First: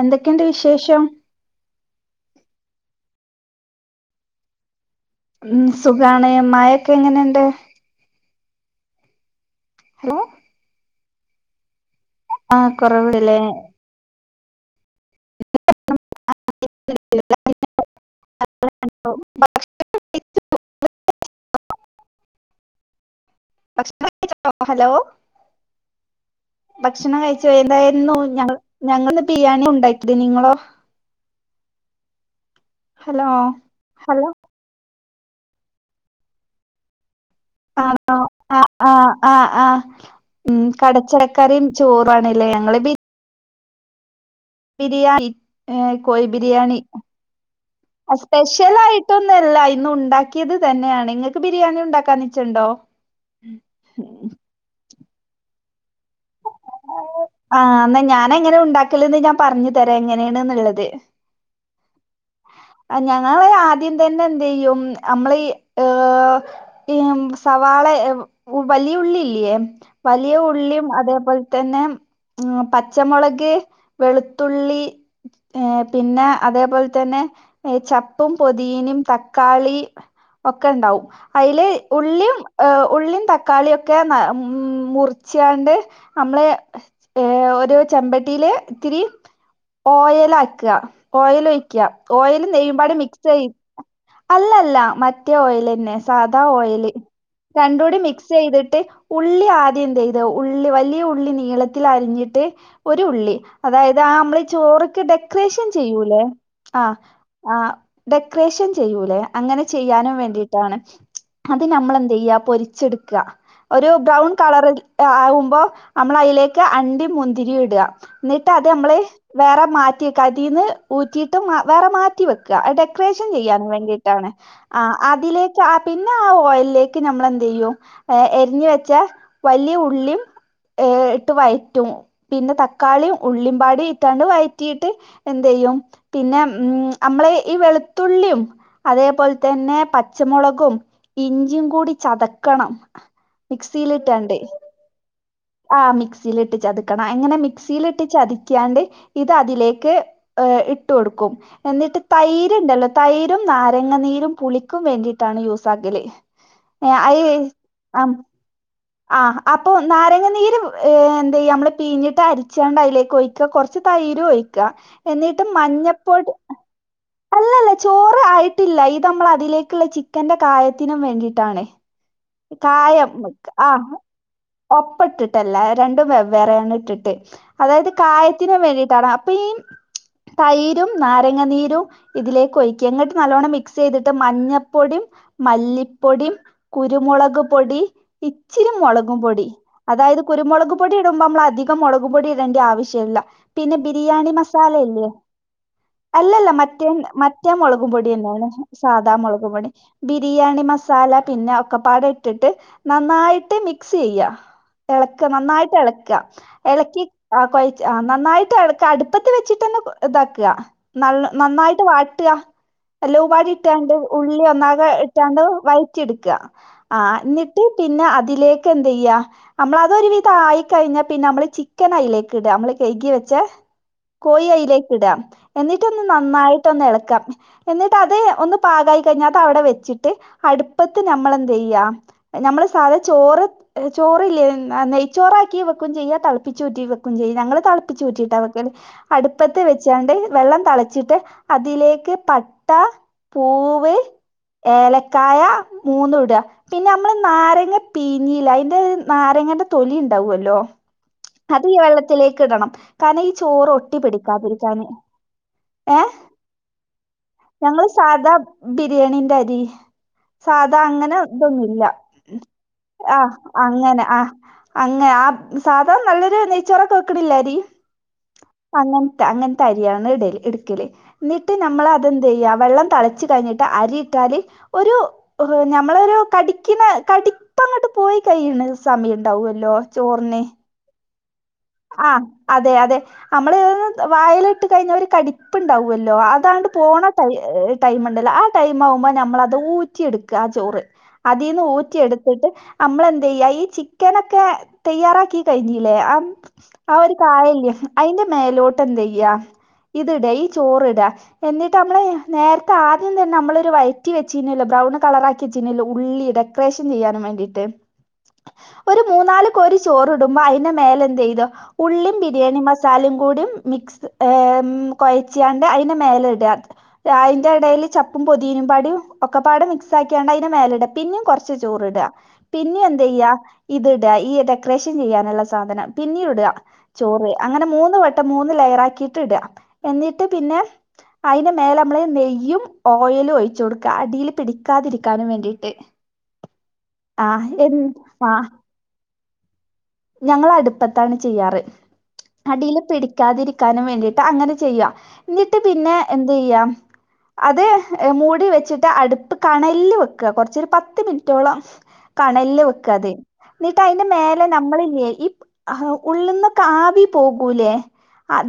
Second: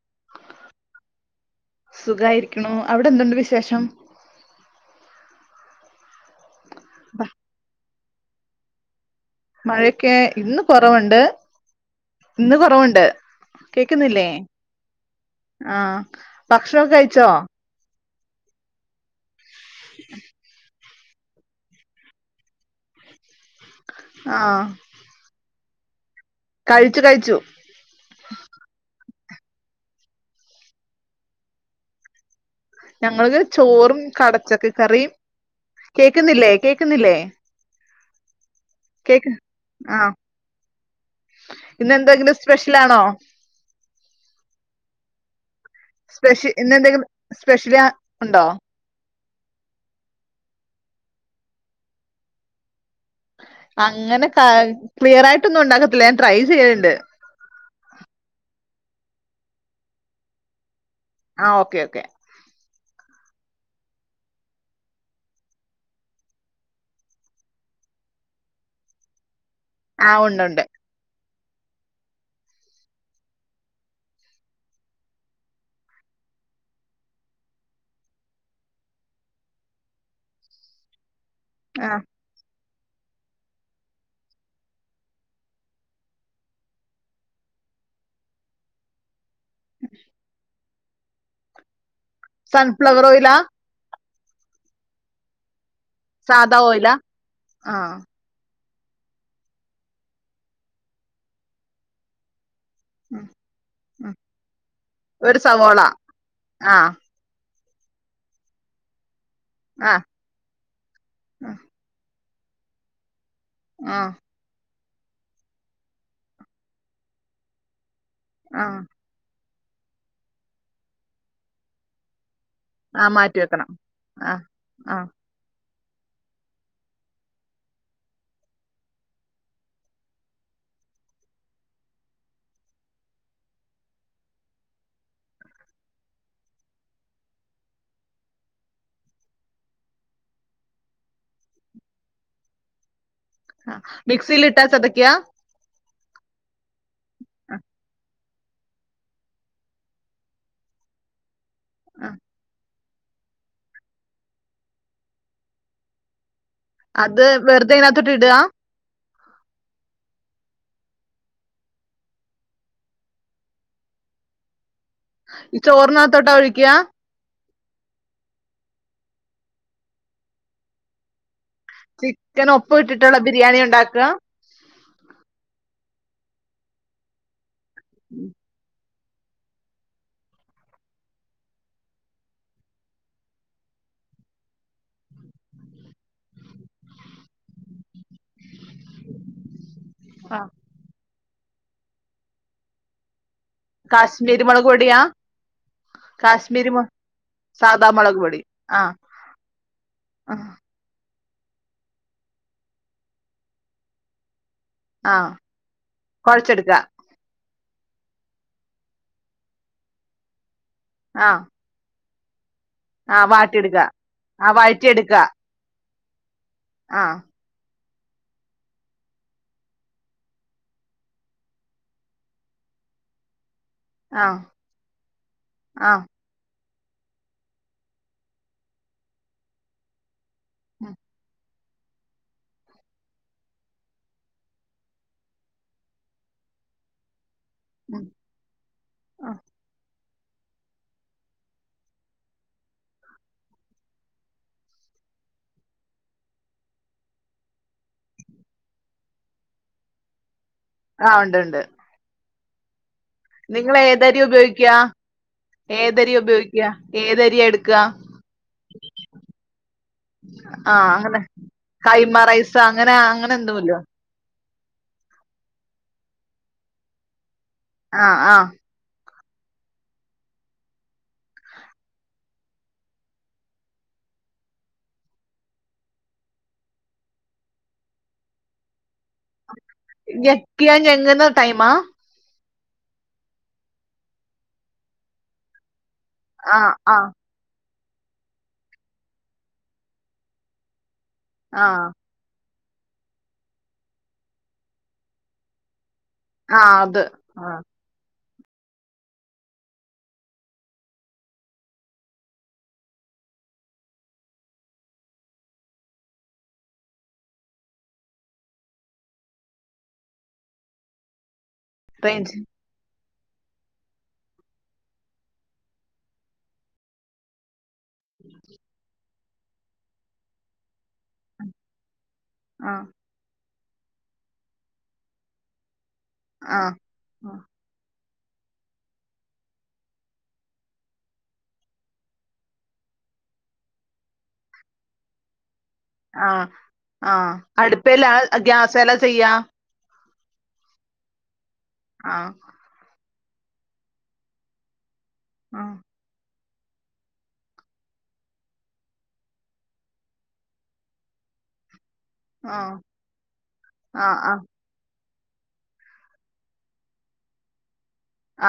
എന്തൊക്കെണ്ട് വിശേഷം സുഖായിരിക്കണു അവിടെന്തുണ്ട് വിശേഷം ഉം സുഖാണ് മായൊക്കെ എങ്ങനെണ്ട് മഴൊക്കെ ഹലോ ഇന്ന് കൊറവുണ്ട് ഇന്ന് ആഹ് കൊറവുണ്ട് കുറവില്ലേ കേക്ക്ന്നില്ലേ ആഹ് ഭക്ഷണൊക്കെ കഴിച്ചോ [inaudible] ആ [inaudible] ഹലോ കഴിച്ചു ഭക്ഷണം കഴിച്ചു കയ്ച്ചു എന്തായിരുന്നു ഞ ഞങ്ങൾന്ന് ബിരിയാണി ഉണ്ടാക്കിത് നിങ്ങളോ ഹലോ ഞങ്ങള്ത് ചോറും ഹലോ കടച്ചക്ക കറിയും കേക്ക്ന്നില്ലേ കേക്കാന്നില്ലേ ആഹ് ആഹ് ആഹ ആഹ് ആഹ് ആ ഉം കടച്ചക്കറിയും ഇന്ന് എന്തെങ്കിലും ചോറുവാണല്ലേ സ്പെഷ്യൽ ഞങ്ങള് ആണോ ബിരിയാണി ഏ കോഴ സ്പെഷ്യൽ ഇന്ന് ബിരിയാണി എന്തെങ്കിലും സ്പെഷ്യൽ ഉണ്ടോ സ്പെഷ്യൽ ആയിട്ട് ന്നല്ല ഇന്ന് ഉണ്ടാക്കിയത് തന്നെയാണ് നിങ്ങൾക്ക് ബിരിയാണി ഉണ്ടാക്കാന്ന്ച്ചുണ്ടോ അങ്ങനെ ക്ലിയർ ആയിട്ടൊന്നും ഉണ്ടാക്കത്തില്ല ഞാൻ ട്രൈ ചെയ്യലണ്ട് ആഹ എന്നാ ഞാന എങ്ങനെ ഉണ്ടാക്കില്ലന്ന് ഞാൻ പറഞ്ഞു തരാ എങ്ങനെയാണ്ന്നുള്ളത് ആഹ് ഓക്കേ ഓക്കെ ഞങ്ങള് ആദ്യം തന്നെ എന്ത് ചെയ്യും നമ്മള ഏഹ സവാള വലിയുള്ളില്ലയേ ആ വലിയ ഉണ്ട് ഉണ്ട് ഉള്ളിയും അതേപോലെ തന്നെ ഉ പച്ചമുളക് വെളുത്തുള്ളി ഏഹ് പിന്നെ അതേപോലെ തന്നെ ചപ്പും പൊതീനും തക്കാളി ഒക്കെ ഉണ്ടാവും അതിൽ ആ ഉള്ളിയും ഉള്ളും തക്കാളിയ ഒക്കെ ഉ മുറിച്ചാണ്ട് നമ്മള ഏഹ ഒരു ചെമ്പട്ടിയില് ഇത്തിരി ഓയൽ ആക്കുക ഓയൽ ഒഴിക്കുക ഓയിൽ നെയ്യുമ്പാട് സൺഫ്ലവർ മിക്സ് ഓയിലാ ചെയ അല്ലല്ല മറ്റേ ഓയിൽ തന്നെ സാധാ ഓയിൽ ആ രണ്ട കൂടി മിക് ചെയ്തിട്ട് ഉള്ളി ആദ്യം എന്ത് ചെയ്ത ഉള്ളി വലിയ ഉള്ളി നീളത്തിൽ അരിഞ്ഞിട്ട് ഒരു ഉം, ഉള്ളി അതായത് ആ നമ്മൾ ചോറ്ക്ക് ഒരു ഡെക്കറേഷൻ സവോള ചെയ്യൂല്ലേ ആ ആഹ് ആഹ് ഡെക്കറേഷൻ ചെയ്യൂലേ അങ്ങനെ ആഹ് ചെയ്യാനും വേണ്ടിട്ട് അത് നമ്മൾ എന്താ ചെയ്യ പൊരിച്ചെടുക്ക ആഹ് കളറി ആകുമ്പോ നമ്മൾ അതിലേക്ക് അണ്ടി മുന്തിരി ഇടുക എന്നിട്ട് അത് ആഹ് നമ്മള വേറെ മാറ്റി കതിന്ന് ഊറ്റിയിട്ടും വേറെ മാറ്റി വെക്ക ആഹ് ഡെക്കറേഷൻ മാറ്റി ചെയ്യൻ വെക്കണം വേണ്ടീട്ടാണ് ആഹ് ആഹ് അതിലേ പിന്നെ ആ ഓയിലിലേക്ക് നമ്മളെന്ത ചെയ്യും എരിഞ്ഞ വെച്ച വലിയ ഉള്ളിയും ഇട്ട് വയറ്റും പിന്നെ തക്കാളിയും ഉള്ളിമ്പാടും ഇട്ടാണ്ട് വഴറ്റിയിട്ട് എന്ത ചെയ്യും പിന്നെ ഉ നമ്മളെ ഈ വെളുത്തുള്ളിയും അതേപോലെ തന്നെ പച്ചമുളകും ഇഞ്ചിയും കൂടി ചതക്കണം ആഹ് മിക്സിൽട്ടണ്ടേ മിക്സിയിലിട്ടാ ചതയ്ക്കാ ആ മിക്സിൽട്ട് ചതുക്കണം എങ്ങനെ മിക്സിൽട്ട് ച ണ്ട് ഇത് അതിലേക്ക് ഇട്ട കൊടുക്കും എന്നിട്ട് തൈരുണ്ടല്ലോ തൈരും നാരങ്ങനീരും പുളിക്കും വേണ്ടിയിട്ടാണ് യൂസാക്കൽ ഏഹ് അത് വെറുതെ ഇതിനകത്തോട്ട് ആഹ് ഇടാ ആഹ് അപ്പൊ നാരങ്ങനീര് എന്തയ്യ നമ്മള് പീഞ്ഞിട്ട് അരിച്ചാണ്ട് അതിലേക്ക് ഒഴിക്കുക കുറച്ച് തൈര് ഒഴിക്കുക എന്നിട്ട് ചോറിനകത്തോട്ടാ മഞ്ഞപ്പോടി ഒഴിക്കാ അല്ലല്ല ചോറ് ആയിട്ടില്ല ഇത് നമ്മൾ അതിലേക്കുള്ള ചിക്കന്റെ കായത്തിനും വേണ്ടിയിട്ടാണ് ചിക്കൻ ഒപ്പ് ഇട്ടിട്ടുള്ള ബിരിയാണി ഉണ്ടാക്കുക ഒപ്പിട്ടിട്ടല്ല രണ്ടും വെവ്വറയണ ഇട്ടിട്ട് അതായത് കായത്തിന് വേണ്ടിട്ടാണ് അപ്പൊ ഈ തൈരും നാരങ്ങനീരും ഇതിലേക്ക് ഒഴക്കി ങ്ങിട്ട് നല്ലവണ്ണം മിക്സ് ചെയ്തിട്ട് മഞ്ഞപ്പൊടിയും മല്ലിപ്പൊടിയും കുരുമുളക് പൊടി ഇച്ചിരി മുളക് പൊടി അതായത് ആഹ് കുരുമു പ്പൊടി ഇടുമ്പോ നമ്മള അധികം മുളക് പൊടി ഇടേണ്ടി ആവശ്യമ ഇല്ല പിന്നെ ബിരിയാണി കാശ്മീരി മുളക് പൊടിയാ മസാലയല്ലേ അല്ലല്ല കാശ്മീരി മു മറ്റേ മറ്റേ സാദാ മുളകും പൊടി മുളക് എന്നാണ് ആഹ് സാധാ മുളകും പൊടി ആഹ് ബിരിയാണി മസ മസാല പിന്നെ ഒക്കെപാടട്ടിട്ട് നന്നായിട്ട് മിക്സ് ചെയ്യ ഇളക്ക ആഹ് നന്നായിട്ട് ഇളക്ക കൊഴച്ചെടുക്കാ ഇളക്കി ആഹ് കൊഴ ആ നന്നായിട്ട് ഇളക്ക അടുപ്പത്തി വെച്ചിട്ടെന്നെ ഇതാക്കുക ആഹ് നന്നായിട്ട് വാ ട്ട ആഹ് എല്ലുംപാടി വാട്ടിയെടുക്കാ ഇട്ടാണ്ട് ഉള്ളി ആഹ് ഒന്നാകെ വഴറ്റിയെടുക്കാ ഇട്ടാണ്ട് വയറ്റി എടുക്കുക ആഹ് എന്നിട്ട് പിന്നെ അതിലേക്ക് എന്ത് ചെയ്യ നമ്മള് അതൊരു വിധായി കഴിഞ്ഞാ പിന്നെ നമ്മള് ചിക്കൻ അയിലേക്ക് ഇടുക നമ്മള് കഴുകി വെച്ച ആഹ് കോഴി അയിലേക്ക് ഇടാ എന്നിട്ടൊന്ന് ആഹ് നന്നായി ട്ടൊന്നെളക്ക എന്നിട്ടത് ഒന്ന് പാകായി കഴിഞ്ഞാ അത് അവിടെ വെച്ചിട്ട് അടുപ്പത്ത് ഞമ്മളെ ചെയ്യാ നമ്മള് സാധ ചോറ് ചോറില്ലേ നെയ്ച്ചോറാക്കി വെക്കും ചെയ്യാ തിളപ്പിച്ചൂറ്റി വെക്കും ചെയ്യ ഞങ്ങള് ഉം തിളപ്പിച്ചൂറ്റിട്ട വെക്കല് ഉം അടുപ്പത്ത് വെച്ച് ച്ചാണ്ട് വെള്ളം തിളച്ചിട്ട് അതിലേക്ക് പട്ട, പൂവ് ഏലക്കായ മൂന്നും ഇടുക പിന്നെ നമ്മൾ നാരങ്ങ പീഞ്ഞില്ലേ അതിൻ്റെ നാരങ്ങൻ്റെ തൊലി ഉണ്ടാവല്ലോ ആഹ് ഉണ്ട് ഉണ്ട് അത് ഈ വെള്ളത്തിലേക്കിടണം കാരണം ഈ ചോറ് നിങ്ങള് ഒട്ടി ഏതരിയാ ഉപയോഗിക്കാ പിടിക്കാതിരിക്കാന് ഏഹ് ഏതരിയാ ഉപയോഗിക്ക ഏതരിയാ എടുക്ക ഞങ്ങള് സാധാ ബിരിയാണിന്റെ അരി സാധാ അങ്ങനെ ഇതൊന്നുല്ല കൈമ റൈസ് അങ്ങനെ അങ്ങനെ ആഹ് എന്തോല്ലോ അങ്ങനെ ആഹ് അങ്ങനെ ആ സാധ നല്ലൊരു നെയ്ച്ചോറൊക്കെ വെക്ക്ണില്ലേ അരി ആഹ് ആഹ് അങ്ങൻത്തെ അങ്ങൻത്തെ അരിയാണ് ഇടല് ഇട്ക്കല് എന്നിട്ട് നമ്മൾ അതെന്തെയ്യാ വെള്ളം തെളച്ച് കഴിഞ്ഞിട്ട് അരിയിട്ടാല് ഒരു ഞമ്മളൊരു കടിക്ക്ണ കടിപ്പങ്ങോട്ട് പോയി കഴിയ്ണ സമയം ഉണ്ടാവല്ലോ ചോറിന് ഞെക്കിയാൽ ഞെങ്ങ്ന്ന ടൈമാ ആഹ് അതെ അതെ നമ്മള് ഇത് വായലിട്ട് കഴിഞ്ഞ ഒരു കടി പ്പുണ്ടാവല്ലോ അതാണ്ട് ആഹ് ആഹ് പോണ ടൈ- ടൈം ഉണ്ടല്ലോ ആ ടൈം ആവുമ്പോ നമ്മളത് ഊറ്റിയെടുക്ക ആ ചോറ് അതിന്ന് ആഹ് ഊറ്റിയെടുത്തിട്ട് നമ്മളെന്തെയ്യ ഈ ചിക്കനൊക്കെ തയ്യാറാക്കി കഴിഞ്ഞില്ലേ ആഹ് ആ അത് ഒരു ആഹ് കായല്ല്യേ അതിന്റെ മേലോട്ട് എന്തെയ്യാ ഇത്ടാ ഈ ചോറി ഇടാ എന്നിട്ട് നമ്മള് നേരത്തെ ആദ്യം തന്നെ നമ്മള ഒരു വൈറ്റി വെച്ചില്ലോ ബ്രൗൺ കളറാക്കി വെച്ചിനല്ലോ ഉള്ളി ഇതൊക്കെ ഡെക്കറേഷൻ ചെയ്യാൻ വേണ്ടിട്ട് ഒരു മൂന്നാല് കോരി ചോറിടുമ്പോ അതിന്റെ മേലെന്തയ്തോ ഉള്ളിം റേഞ്ച് ബിരിയാണി മസാ സാലയും കൂടിയും മിക്സ് കൊഴച്ചാണ്ട് അതിന് മേലെ ഇടുക അതിന്റെ ഇടയിൽ ചപ്പും പൊതിനും പാടും ഒക്ക പാട് മിക്സ് ആക്ക്യാണ്ട് അയ്ൻ്റെ മേല ഇടുക പിന്നെയും കുറച്ച് ചോറ് ഇടുക ആഹ് പിന്നെയും എന്തെയ്യ ഇത്ട ഈ ഡെക്കറേഷൻ ചെയ്യാനുള്ള സാധനം പിന്നെയും ഇടുക ആഹ് ചോറ് അങ്ങനെ മൂന്ന് വട്ടം മൂന്ന് ലെയറാക്കിട്ട് ഇടുക എന്നിട്ട് പിന്നെ അതിൻ്റെ മേലെ നമ്മള് നെയ്യും ഓയലും ഒഴിച്ചു കൊടുക്ക അടിയിൽ പിടിക്കാതിരിക്കാനും വേണ്ടിട്ട് ആഹ് ആഹ് അടുപ്പേലോ ഗ്യാസേലോ ചെയ്യാ ഞങ്ങള് അടുപ്പത്താണ് ചെയ്യാറ് ആഹ് അടിയിൽ പിടിക്കാതിരിക്കാനും വേണ്ടിട്ട് അങ്ങനെ ചെയ്യാ എന്നിട്ട് ആഹ് പിന്നെ എന്തെയ്യാ അത് മൂടി വെച്ചിട്ട് അടുപ്പ് കണൽല്ല് വെക്ക കുറച്ച് ഒരു പത്ത് മിനിറ്റോളം കണൽല്ല് ആഹ് വെക്ക അത് എന്നിട്ട് അതിന്റെ ആഹ് ആഹ് മേലെ നമ്മൾ ഈ ഉള്ളിൽ നിന്നൊക്കെ ആവി പോകൂലേ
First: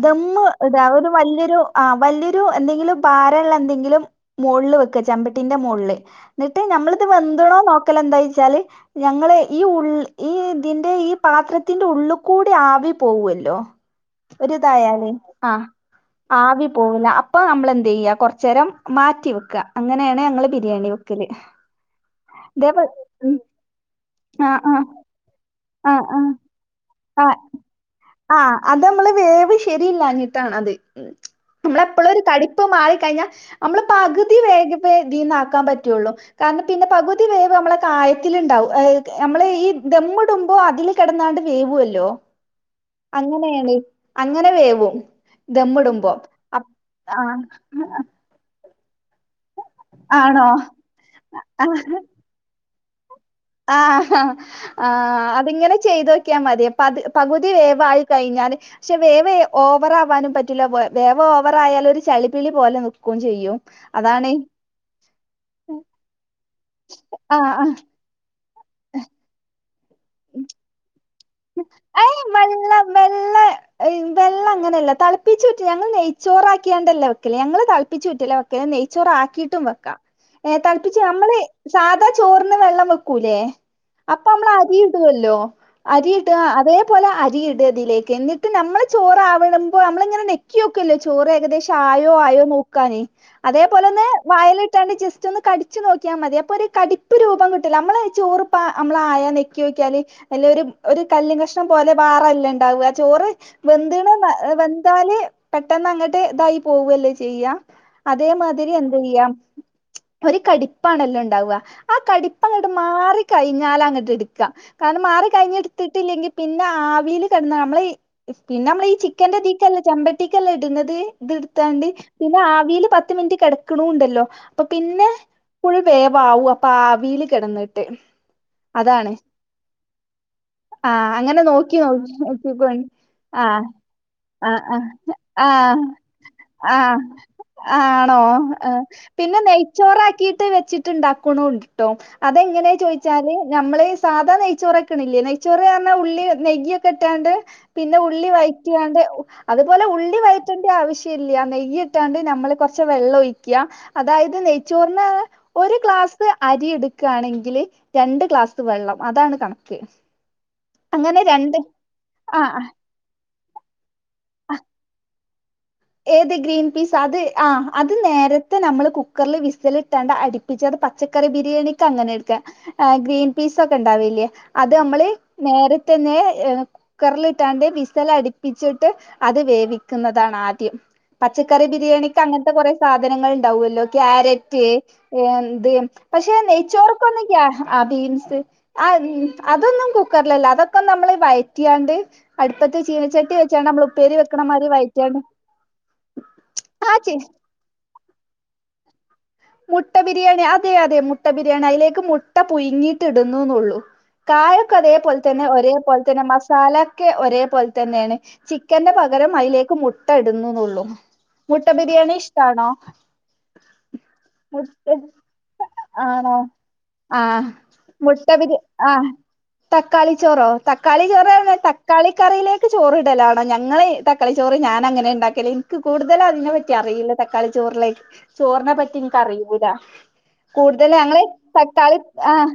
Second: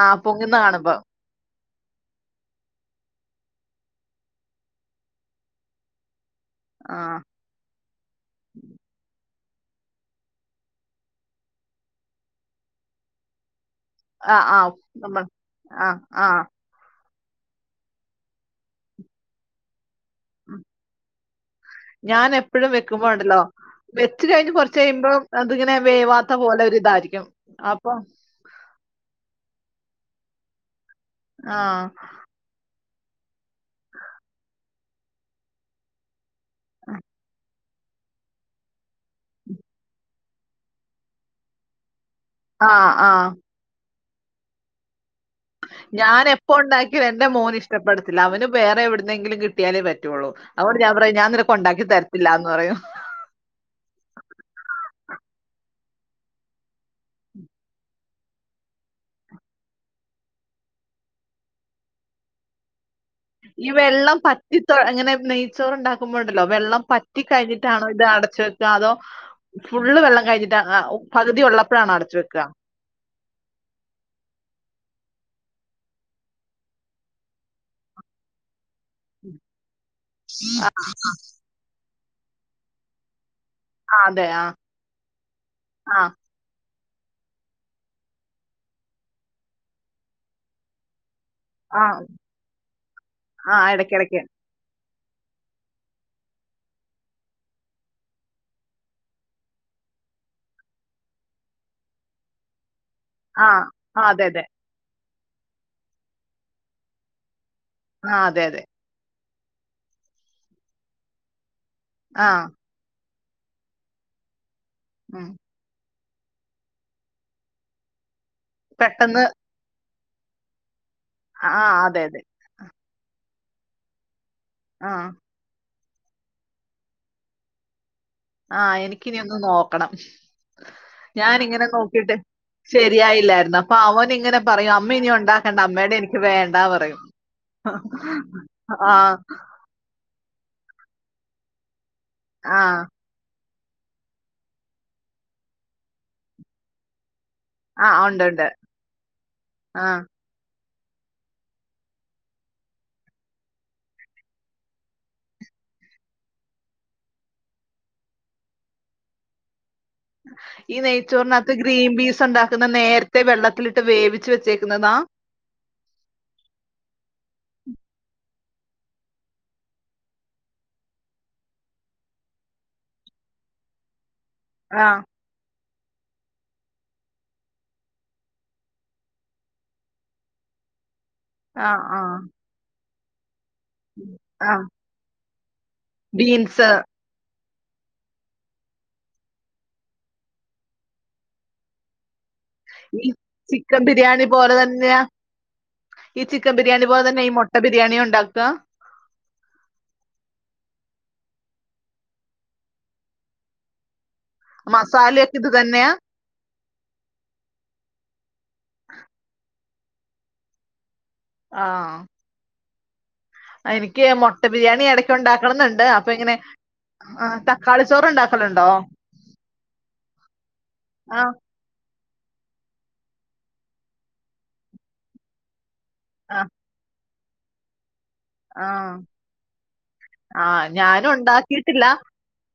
ആഹ് ദമ്മ് പൊങ്ങുന്ന ഇടാ കാണുമ്പോ ഒരു വല്യൊരു ആ വല്യൊരു എന്തെങ്കിലും ഭാരള്ള എന്തെങ്കിലും മോളില് വെക്ക ചെമ്പട്ടിന്റെ മോളില് എന്നിട്ട് ഞമ്മളിത് ആഹ് വെന്തതുണോ നോക്കല എന്താ വച്ചാല് ഞങ്ങള് ഈ ഉൾ ഈ ഇതിന്റെ ഈ പാത്രത്തിന്റെ ഉള്ള് കൂടി ആവി പോവല്ലോ ആഹ് ആഹ് ഒരുതായാല് നമ്മൾ ആഹ ആഹ് ആഹ് ആവി പോവൂല്ല ഇപ്പ നമ്മള എന്ത് ചെയ്യ കുറച്ച നേരം മാറ്റിവ വെക്കുക. അങ്ങനെണ് ഞാൻ എപ്പഴും ഇതേപോ വെക്കുമ്പോ ഉം ഉണ്ടല്ലോ വെച്ച് കഴിഞ്ഞ് ആഹ് കൊറച്ച് ആഹ് കഴിയുമ്പോം അതിങ്ങനെ ആഹ് വേവാത്ത പോലെ ഒരു ഇതായിരിക്കും അപ്പൊ ആ് അത് നമ്മള് വേവ് ശരിയില്ലഞ്ഞിട്ടാണ് അത് നമ്മള ആഹ്. എപ്പോഴും ഒരു തടി ഇപ്പ മാളിക്കഴിഞ്ഞാൽ നമ്മള് പകുതി വേഗ ഇതിീന്നാക്കാൻ പറ്റുള്ളു. കാരണം പിന്നെ പകുതി വേവ് നമ്മളെ കായത്തിലുണ്ടാവും നമ്മള് ഈ ദമ് ഇടുമ്പോ അതില് കിടന്നാണ്ട് വേവല്ലോ ആ ആ. അങ്ങനെയാണ് അങ്ങനെ വേവും. ദമ്മിടുമ്പോ ഞാൻ എപ്പോ അപ് ഉണ്ടാക്കി എൻ്റെ ആഹ് മോന് ഇഷ്ടപ്പെടത്തില്ല അവന് വേറെ എവിടുന്നെങ്കിലും കിട്ടിയാലേ പറ്റു. പറ്റുള്ളൂ ആണോ അതോണ്ട് ഞാൻ പറയും ഞാൻ നിനക് ഉണ്ടാക്കി തരത്തില്ല എന്ന് പറയും. ആഹ ആ ആ അതിങ്ങനെ ചെയ്തോക്കിയാൽ മതി. പ പകുതി വേവായി കഴിഞ്ഞാല് പക്ഷേ വേവ് ഓവറ ആവാനും പറ്റില്ല വേവ് ഓവറ ആയാല് ഒരു ചളിപ്പി പോലെ ന ക്കും ചെയ്യും അതാണ് എങ്ങനെ നെയ്ച്ചോറ് ഉണ്ടാക്കുമ്പോ ഉണ്ടല്ലോ വെള്ളം പറ്റി ആഹ് ആഹ് കഴിഞ്ഞിട്ടാണോ ഇത് അടച്ച് വെക്ക അതോ? ഫുള്ള് വെള്ളം കഴിഞ്ഞിട്ട് പകുതി ഉള്ളപ്പോഴാണ് അടച്ചു ഏയ് വെക്ക. [inaudible] വെള്ള വെള്ള ഏയ് വെള്ള അങ്ങനെയല്ല തളപ്പിചൂറ്റി ഞങ്ങൾ നെയ്ച്ചോറാക്കിയാണ്ടല്ല വെക്കല്, ഞങ്ങള് തെളപ്പിച്ചുറ്റല വെക്കല് നെയ്ച്ചോറ് ആക്കിയിട്ട്. ും വെക്കാം ഏ തളപ്പിച്ച് നമ്മള് സാധാ ചോറിന് വെള്ളം വെക്കൂല്ലേ ആ അതെ. അപ്പൊ ആ. നമ്മൾ അരിയിടുല്ലോ ആ. അരി അതേപലെ അരിയിടതിലേക്ക് എന്നിട്ട് നമ്മൾ ചോറവിടുമ്പോൾ നമ്മളിങ്ങനെ ഞെക്കിക്കല്ലോ ചോറ് ഏകദേശം. ആ. ആയോ ആയോ നോക്കാന് ആ അതേപോലെന്ന് ഇടയ്ക്കിടയ്ക്ക്. വായല ഇട്ടാണ്ട് ജസ്റ്റ് ഒന്ന് കടി വച്ച് നോക്കിയാൽ മതി അപ്പൊ ഒരു കടിപ്പ് രൂപം കിട്ടൂല്ല നമ്മള് ചോർപ്പാ നമ്മള് ആയാ നെക്കി നോക്കിയാല് അല്ല ഒരു ഒരു കല്ല് കഷ്ണം പോലെ വാറല്ല ഉണ്ടാവ ചോറ് ആ. ആ വെന്തിണ് അതെ അതെ. വെന്താല് പെട്ടന്ന് അങ്ങട്ട് ഇതായി പോവല്ലേ ചെയ്യാ ആ അതെ അതെ. അതേമാതിരി എന്ത ചെയ്യാ ഒരു കടിപ്പാണല്ലോ ഉണ്ടാവ ആ കടിപ്പ് അങ്ങോട്ട് മാറി കഴിഞ്ഞാല അങ്ങോട്ട് എടുക്കാം. കാരണം ഉം. മാറി കഴിഞ്ഞ എടുത്തിട്ടില്ലെങ്കിൽ പിന്നെ ആവിൽ കെട്ന്ന നമ്മളെ പിന്നെ നമ്മള ഈ പെട്ടെന്ന് ചിക്കന്റെ ല്ല ചെമ്പട്ടിക്കല്ലാം ഇടുന്നത് ആ ഇത്െടുത്താണ്ട് അതെ അതെ പിന്നെ ആവിൽ പത്ത് മിനിറ്റ് കിടക്കണുണ്ടല്ലോ. അപ്പൊ ആ പിന്നെ കുഴ വേവവും അപ്പൊ ആവിൽ കിടന്നിട്ട്. ആഹ അതാണ് എനിക്കിനി ഒന്ന് നോക്കണം ആ അങ്ങനെ ഞാനിങ്ങനെ നോക്കി നോക്കി നോക്കിട്ട് നോക്കിക്കോണ്ട് ആ ശരിയായില്ലായിരുന്നു അപ്പൊ അവൻ ഇങ്ങനെ ആ പറയും അമ്മ ഇനി ഉണ്ട ആ ഉണ്ടാക്കണ്ട ആ അമ്മയുടെ എനിക്ക് വേണ്ടാ ആഹ് പറയും. ആഹ ചോറാക്കിയിട്ട് വെച്ചിട്ടുണ്ടാക്കുണുണ്ട് ട്ടേ ആ അതെങ്ങനെ ചോ ച്ചാല് നമ്മള് സാധാ നെയ്ച്ചോറ് വെക്കണില്ലേ നെയ്ച്ചോറ് പറഞ്ഞാൽ ഉള്ളി നെയ്യിയൊക്കെ ഇട്ടാണ്ട് ആ പിന്നെ ഉണ്ട് ഉള്ളി ഉണ്ട് വഴറ്റാണ്ട് ആ അതുപോലെ ഉള്ളി വഴ ഇട്ടണ്ട ആവശ്യം ഇല്ല നെയ്യ് ഇട്ടാണ്ട് നമ്മള് കൊറ്ച്ച വെള്ളം ഒഴിക്ക അതായത് നെയ്ച്ചോറിന് ഒരു ഗ്ലാസ് അരി എടുക്കയാണെങ്കില് രണ്ട് ഗ്ലാസ് വെള്ളം അതാണ് കണക്ക്. ഈ അങ്ങനെ നെയ്ച്ചോറിനകത്ത് രണ്ട് ഗ്രീൻ പീസ് ആഹ് ഉണ്ടാക്കുന്ന നേരത്തെ വെള്ളത്തിലിട്ട് വേവിച്ച് വെച്ചേക്കുന്നതാ? ഏത് ഗ്രീൻ പീസ് അത് ആ അത് നേരത്തെ നമ്മള് കുക്കറിൽ വിസലിട്ടാണ്ട് അടി പ്പിച്ച അത് പച്ചക്കറി ബിരിയാണിക്ക് അങ്ങനെ എടുക്ക ഗ്രീൻ പീസ് ഒക്കെ ഉണ്ടാവല്ലേ അത് ആ നമ്മള് നേരത്ത തന്നെ ഏ കുക്കറൽഇട്ടാണ്ട് വിസൽ അടിപ്പിച്ചിട്ട് അത് വേവിക്കുന്നതാണ് ആദ്യം പച്ചക്കറി ആ ആ ബിരിയാണിക്ക് അങ്ങനത്തെ കുറെ സാധനങ്ങൾ ഉണ്ടാവല്ലോ ആ ക്യാരറ്റ് എന്ത് പക്ഷെ ബീൻസ് നെയ്ച്ചോർക്കൊന്നിക്കാ ആഹ ബീൻസ് ആഹ അതൊന്നും കുക്കറിലല്ല അതൊക്കെ നമ്മള് വയറ്റിയാണ്ട് അടുപ്പത്തെ ഈ ചീനച്ചട്ടി വെച്ചാണ് ചിക്കൻ നമ്മൾ ഉപ്പേ ബിരിയാണി വെക്കണ പോലെ മാതിരി തന്നെയാ വയറ്റയാണ് ഈ ചിക്കൻ ബിരിയാണി പോലെ തന്നെ ഈ മുട്ട ബിരിയാണിയ ഉണ്ടാക്കുക മുട്ട ബിരിയാണി അതെ അതെ മുട്ട ബിരിയാണി അതിലേക്ക് മുട്ട പുഴു ങ്ങിട്ട് ഇടുന്നു എന്നെള്ളു കായക്ക അതേ പോല മസാലയൊക്കെ തന്നെ ഇത് ഒരേ തന്നെയാ പോല തന്നെ മസ് സാല ഒക്കെ ഒരേപോലെ തന്നെയാണ് ചിക്കന്റെ പകരം അതിലേക്ക് മുട്ട ഇടുന്നുന്നള്ളു മുട്ട ആഹ് ബിരിയാണി ഇഷ്ടാണോ എനിക്ക് മുട്ട ബിരിയാണി ഇടക് ഉണ്ടാക്കണം എന്നുണ്ട് അപ്പൊ ഇങ്ങനെ ആണോ ആഹ ആഹ് തക്കാളി ചോറ് ഉണ്ടാക്കലുണ്ടോ തക്കളി ചോറോ തക്കാളി ചോർന്ന് ആഹ് പറഞ്ഞ കളിക്കറിയിലേക്ക് ചോറി ഇടലാണോ ഞങ്ങള്ൾ തക്കളി ചോറ് ഞാനൻങ്ങനെ ഉണ്ടാക്കിൽ എനിക്ക് കൂടുതല ആഹ് അതിനെറ്റ അറിയില്ല തക്കളി ചോറിലേക്ക് ചോറിനെ ആഹ് പറ്റി ആഹ് കൂടുതൽ ഞാനും ഞങ്ങളൊ ഉണ്ടാക്കിയിട്ടില്ല തക്കാളി ആഹ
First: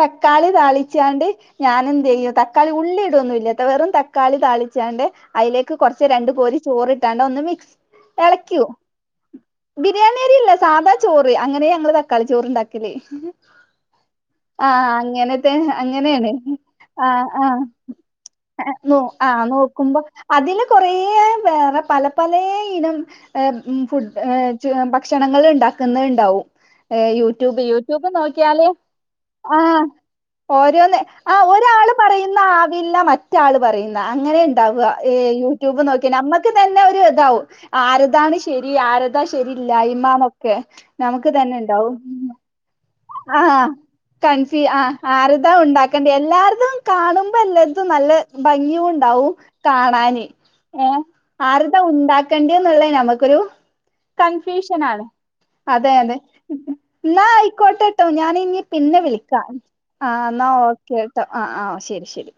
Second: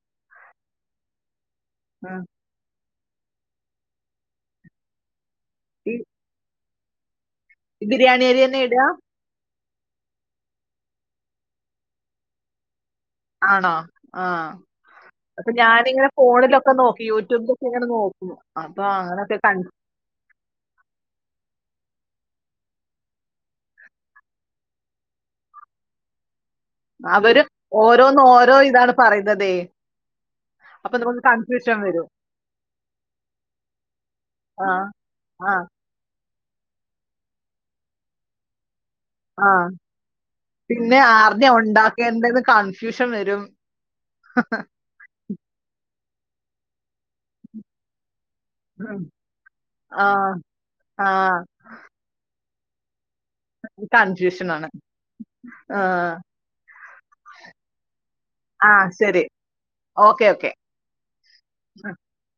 തക്കാളി താളിച്ചാണ്ട് ഞാൻ എന്ത് ആഹ് ചെയ്യും ത തക്കാളി ഉള്ളി ഇടൊന്നും ഇല്ല വെറും തക്കാള താളിച്ചാണ്ട് അതിലേക്ക് ഈ കുറച്ച് രണ്ടു പോര് ചോറിട്ട് കിട്ടാണ്ട ഒന്ന് മിക്സ് ബിരിയാണി അരി തന്നെ ഇളക്കോ ഇടാ ബിരിയാണി അരില്ല സാധാ ചോറ് അങ്ങനെ ഞങ്ങൾ തക്കാലി ചോറ്ണ്ടാക്കല് ആണോ ആഹ് ആഹ അപ്പൊ അങ്ങനത്തെ ഞാനിങ്ങനെ അങ്ങനെയാണ് ഫോണിലൊക്കെ നോക്കി ആഹ ആഹ യൂട്യൂബിലൊക്കെ ഇങ്ങനെ നോക്കും ആഹ അപ്പൊ നോ അങ്ങനൊക്കെ ആഹ കൺ നോക്കുമ്പോ അതില് കൊറേ വേറെ പല പല ഇനം ഫുഡ് ഭക്ഷണങ്ങൾ ഉണ്ടാക്കുന്നത് ഉണ്ടാവും ഏ അവര് യൂട്യൂബ് യൂട്യൂബ് ഓരോന്ന് ഓരോ നോക്കിയാല് ഇതാണ് പറയുന്നതേ ആഹ അപ്പൊ ഓരോന്ന് നമുക്ക് ആഹ കൺഫ്യൂഷൻ ഒരാള് വരും പറയുന്ന ആവില്ല മറ്റാള് പറയുന്ന അങ്ങനെ ഉണ്ടാവുക ആഹ് ഏ ആഹ് യൂട്യൂബ് നോക്കി നമ്മുക്ക് തന്നെ ഒരു ഇതാവും ആരതാണ് ശരി ആരതാ ആഹ് ശരിയിലായിമ പിന്നെ ആർദ്യ ഉണ്ടാക്കേണ്ടെന്ന് കാണ ആഹ കൺഫി ആഹ ആര്താ ഉണ്ടാക്കേണ്ടി എല്ലാവർതും കാണുമ്പോ എല്ലാതും നല്ല ഭംഗിയണ്ടാവും കാണാന് ആഹ് ഏ ആഹ് ആരുടെ ഉണ്ടാക്ക ക്കണ്ടിന്നുള്ള നമുക്കൊരു കൺഫ്യൂഷനാണ് കൺഫ്യൂഷൻ ആണ് ആ അതെ അതെ ക്കോട്ടെ കേട്ടോ ഞാന ഇനി ആ പിന്നെ ശരി വിളിക്കാം ആഹ എന്നാൽ ഓക്കെ ട്ടോ ആഹ ആഹ ശരി ശരി